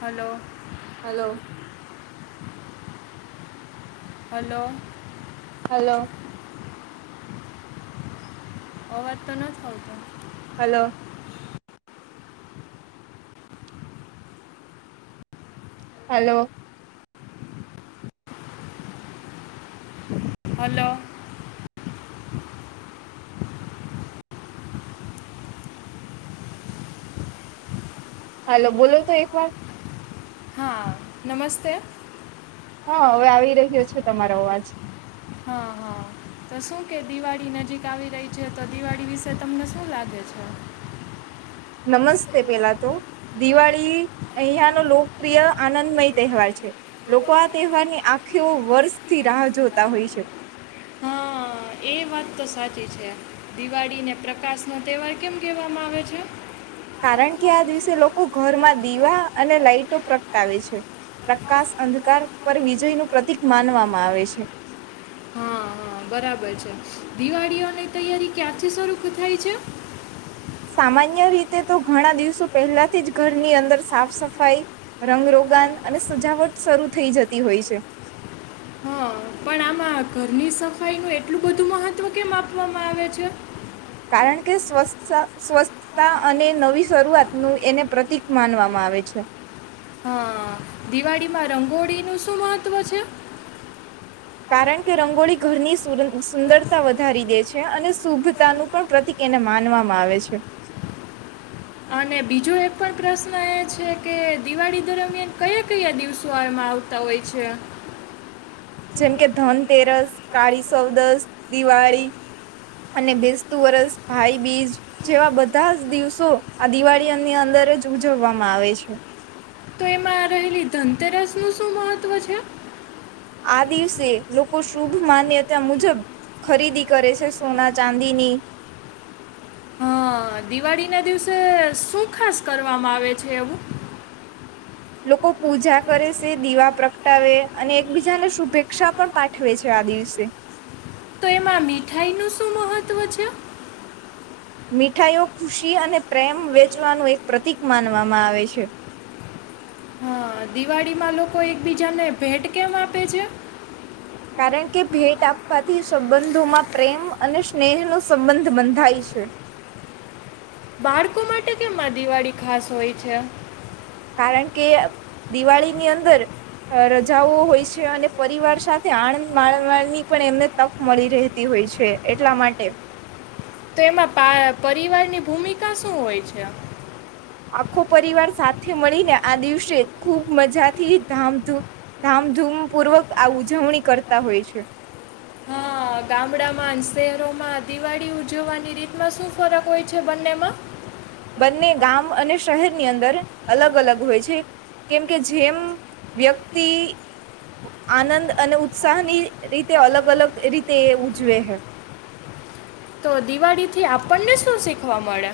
Hello. Hello. Hello. Hello અવાર તો નથ આવતો હલો. હલો. હલો હલો બોલો તો એક વાર. હા નમસ્તે. હા હવે આવી રહ્યો છે તમારો અવાજ. હા હા તો શું કે દિવાળી નજીક આવી રહી છે તો દિવાળી વિશે તમને શું લાગે છે. નમસ્તે પેલા તો દિવાળી અહયાનો લોકપ્રિય આનંદમય તહેવાર છે લોકો આ તહેવારની આખી વર્ષથી રાહ જોતા હોય છે. હા એ વાત તો સાચી છે દિવાળીને પ્રકાશનો તહેવાર કેમ કહેવામાં આવે છે. કારણ કે આ દિવસે લોકો ઘરમાં દીવા અને લાાઈટો પ્રગટાવે છે પ્રકાશ અંધકાર પર વિજયનું પ્રતિક માનવામાં આવે છે. હ બરાબર છે દિવાળીઓની તૈયારી ક્યાંથી સ્વરૂપ થાય છે. સામાન્ય રીતે તો ઘણા દિવસો પહેલાથી જ ઘરની અંદર સાફ સફાઈ રંગરોગાન અને સજાવટ શરૂ થઈ જતી હોય છે. મા ઘરની સફાઈનું એટલું બધું મહત્વ કેમ આપવામાં આવે છે? કારણ કે સ્વસ્થા સ્વસ્થતા અને નવી શરૂઆતનું એને પ્રતિક માનવામાં આવે છે. હા દિવાળીમાં રંગોળીનું શું મહત્વ છે? કારણ કે રંગોળી ઘરની સુંર સુંદરતા વધારી દે છે અને શુભતાનું પણ પ્રતિક એને માનવામાં આવે છે. અને બીજો એક પણ પ્રશ્ન એ છે કે દિવાળી દરમિયાન કયા કયા દિવસો એમાં આવતા હોય છે? જેમ કે ધનતેરસ, કાળી સૌદસ, દિવાળી અને બેસતુ વરસ ભાઈબીજ જેવા બધા જ દિવસો આ દિવાળીની અંદર જ ઉજવવામાં આવે છે. મા રહેલી ધનતેરસનું શું મહત્વ છે? આ દિવસે લોકો શુભ માન્યતા મુજબ ખરીદી કરે છે સોના ચાંદીની અ દિવાળીના દિવસે શું ખાસ કરવામાં આવે છે એવું? લોકો પૂજા કરે શે દીવા પ્રગટાવે અને એકબીજાને શુભેચ્ક્ષા પણ પાઠવે છે આ દિવસે. તો એમાં મીઠાઈનું શું મહત્ત્વ છે? મીઠાઈઓ ખુશી અને પ્રેમ વેચવાનું એક પ્રતિક માનવામાં આવે શે. અ દિવાળીમાં લોકો એકબીજાને ભેટ કેમ આપે છે? કારણ કે ભેટ આપવાથી સંબંધોમાં પ્રેમ અને સ્નેહનો સંબંધ બંધાય છે. બાળકો માટે કેમ આ દિવાળી ખાસ હોય છે? કારણ કે દિવાળીની અંદર અ રજાઓ હોય છે અને પરિવાર સાથે આણંદ માણવાની પણ એમને તક મળી રહેતી હોય છે એટલા માટે. તો એમાં પા પરિવાર ની ભૂમિકા શું હોય છે? આખો પરિવાર સાથે મળીને આ દિવસે ખૂબ મજાથી ધામ ધામધૂમપૂર્વક આ ઉજવણી કરતા હોય છે. અ ગામડામાં અન શહેરોમાં દિવાળી ઉજવવાની રીતમાં શું ફરક હોય છે બંનેમાં? બંને ગામ અને શહેરની અંદર અલગ અલગ હોય છે કેમ કે જેમ વ્યક્તિ આનંદ અને ઉત્સાહની રીતે અલગ અલગ રીતે એ ઉજવે હે. તો દિવાળીથી આપણને શું શીખવા મળે?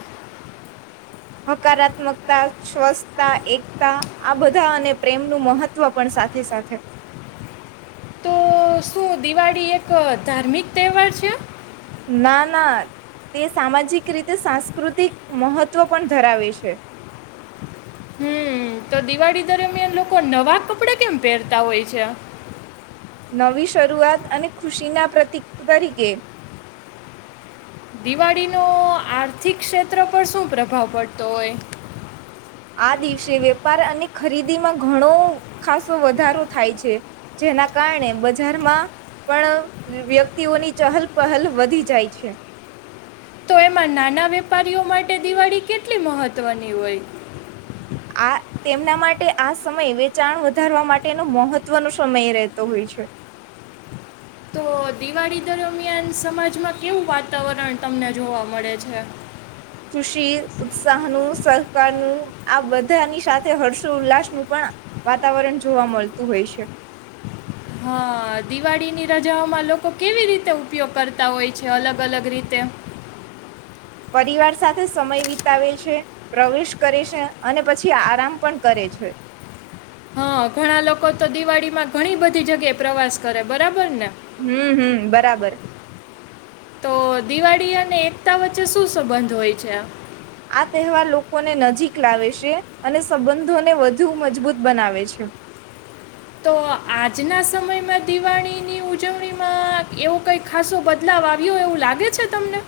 હકારાત્મકતા, સ્વસ્તા, એકતા આ બધા અને પ્રેમનું મહત્વ પણ સાથે સાથે. તો શું દિવાળી એક ધાર્મિક તહેવાર છે? ના ના તે સામાજિક રીતે સાંસ્કૃતિક મહત્વ પણ ધરાવે છે. હમ તો દિવાળી દરમિયાન લોકો નવા કપડાં કેમ પહેરતા હોય છે? નવી શરૂઆત અને ખુશીના પ્રતિક તરીકે. દિવાળીનો આર્થિક ક્ષેત્ર પર શું પ્રભાવ પડતો હોય? આ દિવસે વેપાર અને ખરીદીમાં ઘણો ખાસો વધારો થાય છે જેના કારણે બજારમાં પણ વ્યક્તિઓની ચહલ પહલ વધી જાય છે. તો એમાં નાના વેપારીઓ માટે દિવાળી કેટલી મહત્વની હોય? આ તેમના માટે આ સમય વેચાણ વધારવા માટેનો મહત્વનો સમય રહેતો હોય છે. તો દિવાળી દરમિયાન સમાજમાં કેવું વાતાવરણ તમને જોવા મળે છે? ખુશી, ઉત્સાહનું, સહકારનું આ બધાની સાથે હર્ષો ઉલ્લાસનું પણ વાતાવરણ જોવા મળતું હોય છે. અ દિવાળીની રજાઓમાં લોકો કેવી રીતે ઉપયોગ કરતા હોય છે અલગ અલગ રીતે? પરિવાર સાથે સમય વિતાવે છે પ્રવેશ કરે છે અને પછી આરામ પણ કરે છે. હા, ઘણા લોકો તો દિવાળીમાં ઘણી બધી જગ્યાએ પ્રવાસ કરે બરાબર ને? હમ્મ હમ્મ બરાબર. તો દિવાળી અને એકતા વચ્ચે શું સંબંધ હોય છે આ? આ તહેવાર લોકોને નજીક લાવે શે અને સંબંધોને વધુ મજબૂત બનાવે છે. તો આજના સમયમાં દિવાળીની ઉજવણીમાં એવો કઈ ખાસો બદલાવ આવ્યો એવું લાગે છે તમને?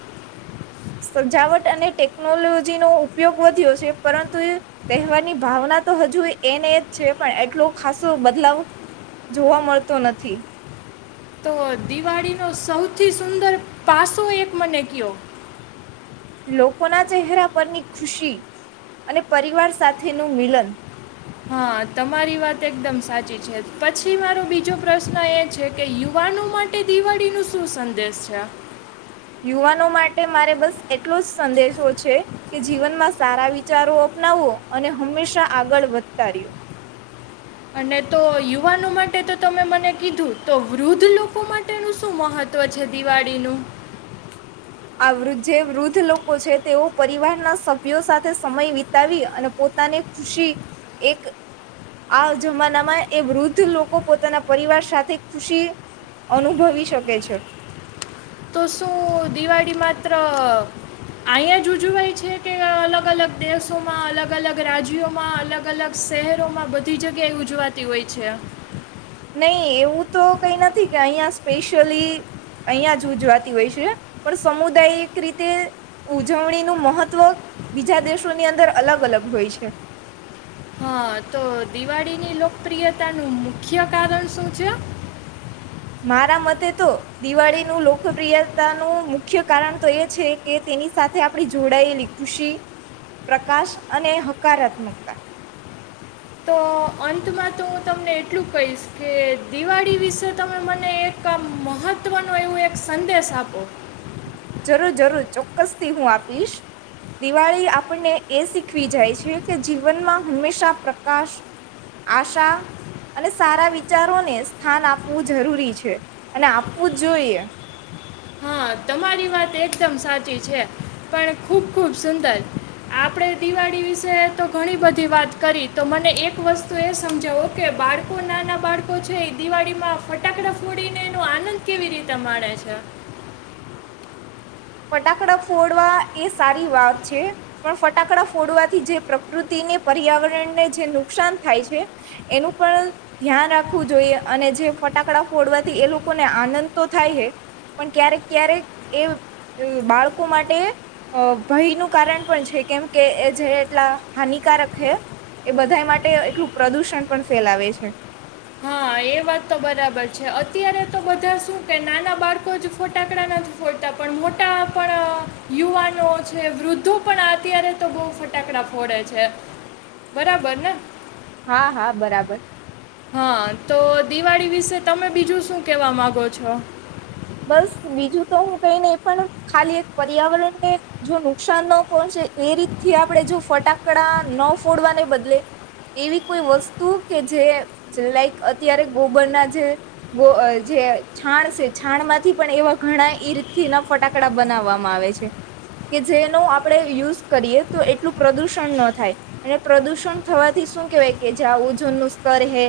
સજાવટ અને ટેકનોલોજીનો ઉપયોગ વધ્યો છે પરંતુ એ તહેવારની ભાવના તો હજુ એને એ જ છે પણ એટલો ખાસો બદલાવ જોવા મળતો નથી. તો દિવાળીનો સૌથી સુંદર પાસો એક મને કયો. લોકોના ચહેરા પરની ખુશી અને પરિવાર સાથેનું મિલન. હા, મારી વાત એકદમ સાચી છે પછી મારો બીજો પ્રશ્ન એ છે કે યુવાનો માટે દિવાળીનું શું સંદેશ છે? યુવાનો માટે મારે બસ એટલો જ સંદેશો છે કે જીવનમાં સારા વિચારો અપનાવવો અને હંમેશા આગળ વધતા રહ્યો. અને તો યુવાનો માટે તો તમે મને કીધું તો વૃદ્ધ લોકો માટેનું શું મહત્વ છે દિવાળીનું? આ વૃદ્ધ જે વૃદ્ધ લોકો છે તેઓ પરિવારના સભ્યો સાથે સમય વિતાવી અને પોતાની ખુશી એક આ જમાનામાં એ વૃદ્ધ લોકો પોતાના પરિવાર સાથે ખુશી અનુભવી શકે છે. તો શું દિવાળી માત્ર અહીં જ ઉજવાય છે કે અલગ અલગ દેશોમાં, અલગ અલગ રાજ્યોમાં, અલગ અલગ શહેરોમાં, બધી જગ્યાએ ઉજવાતી હોય છે. નહી એવું તો કઈ નથી કે અહિયાં સ્પેશિયલી અહીયાં જ ઉજવાતી હોય છે પણ સમુદાયિક એક રીતે ઉજવણીનું મહત્વ બીજા દેશોની અંદર અલગ અલગ હોય છે. હા, તો દિવાળીની લોકપ્રિયતા નું મુખ્ય કારણ શું છે? મારા મતે તો દિવાળીનું લોકપ્રિયતાનું મુખ્ય કારણ તો એ છે કે તેની સાથે આપણી જોડાયેલી ખુશી, પ્રકાશ અને હકારાત્મકતા. તો અંતમાં તો હું તમને એટલું કહીશ કે દિવાળી વિશે તમે મને એક આ મહત્ત્વનું એવો એક સંદેશ આપો. જરૂર જરૂર ચોક્કસ થી હું આપીશ. દિવાળી આપણને એ શીખવી જાય છે કે જીવનમાં હંમેશા પ્રકાશ, આશા અને સારા વિચારોને સ્થાન આપવું જરૂરી છે અને આપવું જ જોઈએ. હા તમારી વાત એકદમ સાચી છે પણ ખુબ ખુબ સુંદર. આપડે દિવાળી વિશે તો ઘણી બધી વાત કરી તો મને એક વસ્તુ એ સમજાવો કે બાળકો નાના બાળકો છે એ દિવાળીમાં ફટાકડા ફોડીને એનો આનંદ કેવી રીતે માણે છે. ફટાકડા ફોડવા એ સારી વાત છે પણ ફટાકડા ફોડવાથી જે પ્રકૃતિને પર્યાવરણને જે નુકસાન થાય છે એનું પણ ધ્યાન રાખવું જોઈએ અને જે ફટાકડા ફોડવાથી એ લોકોને આનંદ તો થાય છે પણ ક્યારેક ક્યારેક એ બાળકો માટે ભયનું કારણ પણ છે કેમ કે એ જે એટલા હાનિકારક હે એ બધા માટે એટલું પ્રદૂષણ પણ ફેલાવે છે હા એ વાત તો બરાબર છે અત્યારે તો બધા શું કે નાના બાળકો જ ફટાકડા નથી ફોડતા પણ મોટા પણ યુવાનો છે. વૃદ્ધો પણ અત્યારે તો બહુ ફટાકડા ફોડે છે બરાબર ને. હા, હા, બરાબર. હા, તો દિવાળી વિશે તમે બીજું શું કેવા માંગો છો? બસ બીજું તો હું કઈને એ પણ ખાલી એક પર્યાવરણને જો નુકસાન ન પહોંચે એ રીતથી આપણે જો ફટાકડા ન ફોડવાને બદલે એવી કોઈ વસ્તુ કે જે લાઈક અત્યારે ગોબરના જે જે છાણશે છાણ માંથી પણ એવા ઘણા ઈર્થી ના ફટાકડા બનાવવામાં આવે છે કે જેનો આપડણે યુઝ કરીએ તો એટલું પ્રદુષણ ન થાય અને પ્રદુષણ થવાથી શું કેહેવાય કે જ્યાં ઓજનનું સ્તર હે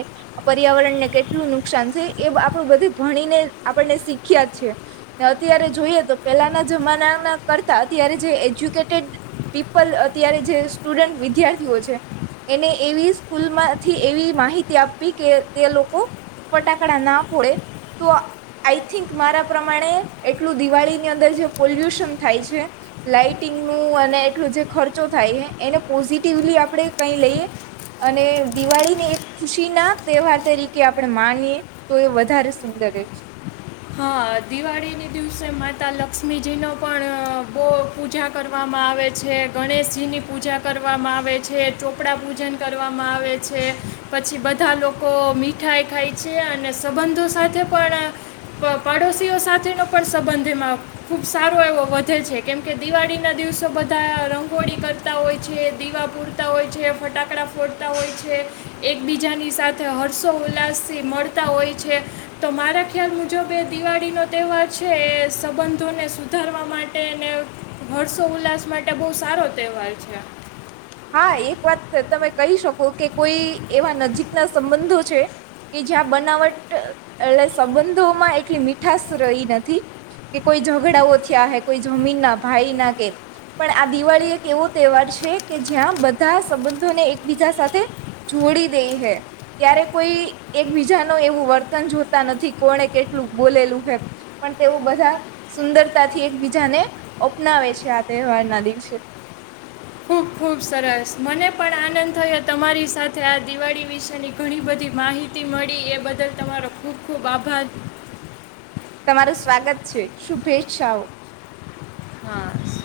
પર્યાવરણને કેટલું નુકસાન છે એ આપણું બધું ભણીને આપને શીખ્યા જ છે અત્યારે જોઈએ તો પહેલાના જમાનાના કરતા અત્યારે જે એજ્યુકેટેડ પીપલ અત્યારે જે સ્ટુડન્ટ વિદ્યાર્થીઓ છે એને એવી સ્કૂલમાંથી એવી માહિતી આપવી કે તે લોકો ફટાકડા ના ફડે તો આઈ થિંક મારા પ્રમાણે એટલું દિવાળીની અંદર જે પોલ્યુશન થાય છે લાઇટિંગનું અને એટલું જે ખર્ચો થાય છે એને પોઝિટિવલી આપણે કઈ લઈએ અને દિવાળી ને એક ખુશી ના તહેવાર તરીકે આપણે માનીએ તો એ વધારે સુંદર રહે. [inaudible] અ દિવાળીને દિવસે માતા લક્ષ્મીજીનો પણ બહુ પૂજા કરવામાં આવે છે. ગણેશજીની પૂજા કરવામાં આવે છે. ચોપડા પૂજન કરવામાં આવે છે. પછી બધા લોકો મીઠાઈ ખાય છે અને સંબંધો સાથે પણ પ પાડોશીઓ સાથેનો પણ સંબંધ એમાં ખૂબ સારો એવો વધે છે કેમકે દિવાળીના દિવસો બધા રંગોળી કરતા હોય છે. દીવા પૂરતા હોય છે. ફટાકડા ફોડતા હોય છે. એકબીજાની સાથે હર્ષો ઉલ્લાસથી મળતા હોય છે. તો મારા ખ્યાલ મુજબ એ દિવાળીનો તહેવાર છે એ સંબંધોને સુધારવા માટે અને હર્ષો ઉલ્લાસ માટે બહુ સારો તહેવાર છે. હા એક વાત તમે કહી શકો કે કોઈ એવા નજીકના સંબંધો છે કે જ્યાં બનાવટ એટલે સંબંધોમાં એટલી મીઠશ રઈ નથી કે કોઈ ઝઘડાઓ થયા હે કોઈ જમીનના ભાઈના કે પણ આ દિવાળી એક એવો તેવાર છે કે જ્યાં બધા સંબંધોને એકબીજા સાથે જોડી દેય હે, ત્યારે કોઈ એકબીજાનો એવું વર્તન જોતા નથી, કોણે કેટલું બોલેલું હે, પણ તેઓ બધા સુંદરતાથી એકબીજાને અપનાવે છે આ તેહવારના દિવસે ખૂબ ખૂબ સરસ મને પણ આનંદ થયો તમારી સાથે આ દિવાળી વિશેની ઘણી બધી માહિતી મળી એ બદલ તમારો ખૂબ ખૂબ આભાર. તમારું સ્વાગત છે, શુભેચ્છાઓ. હા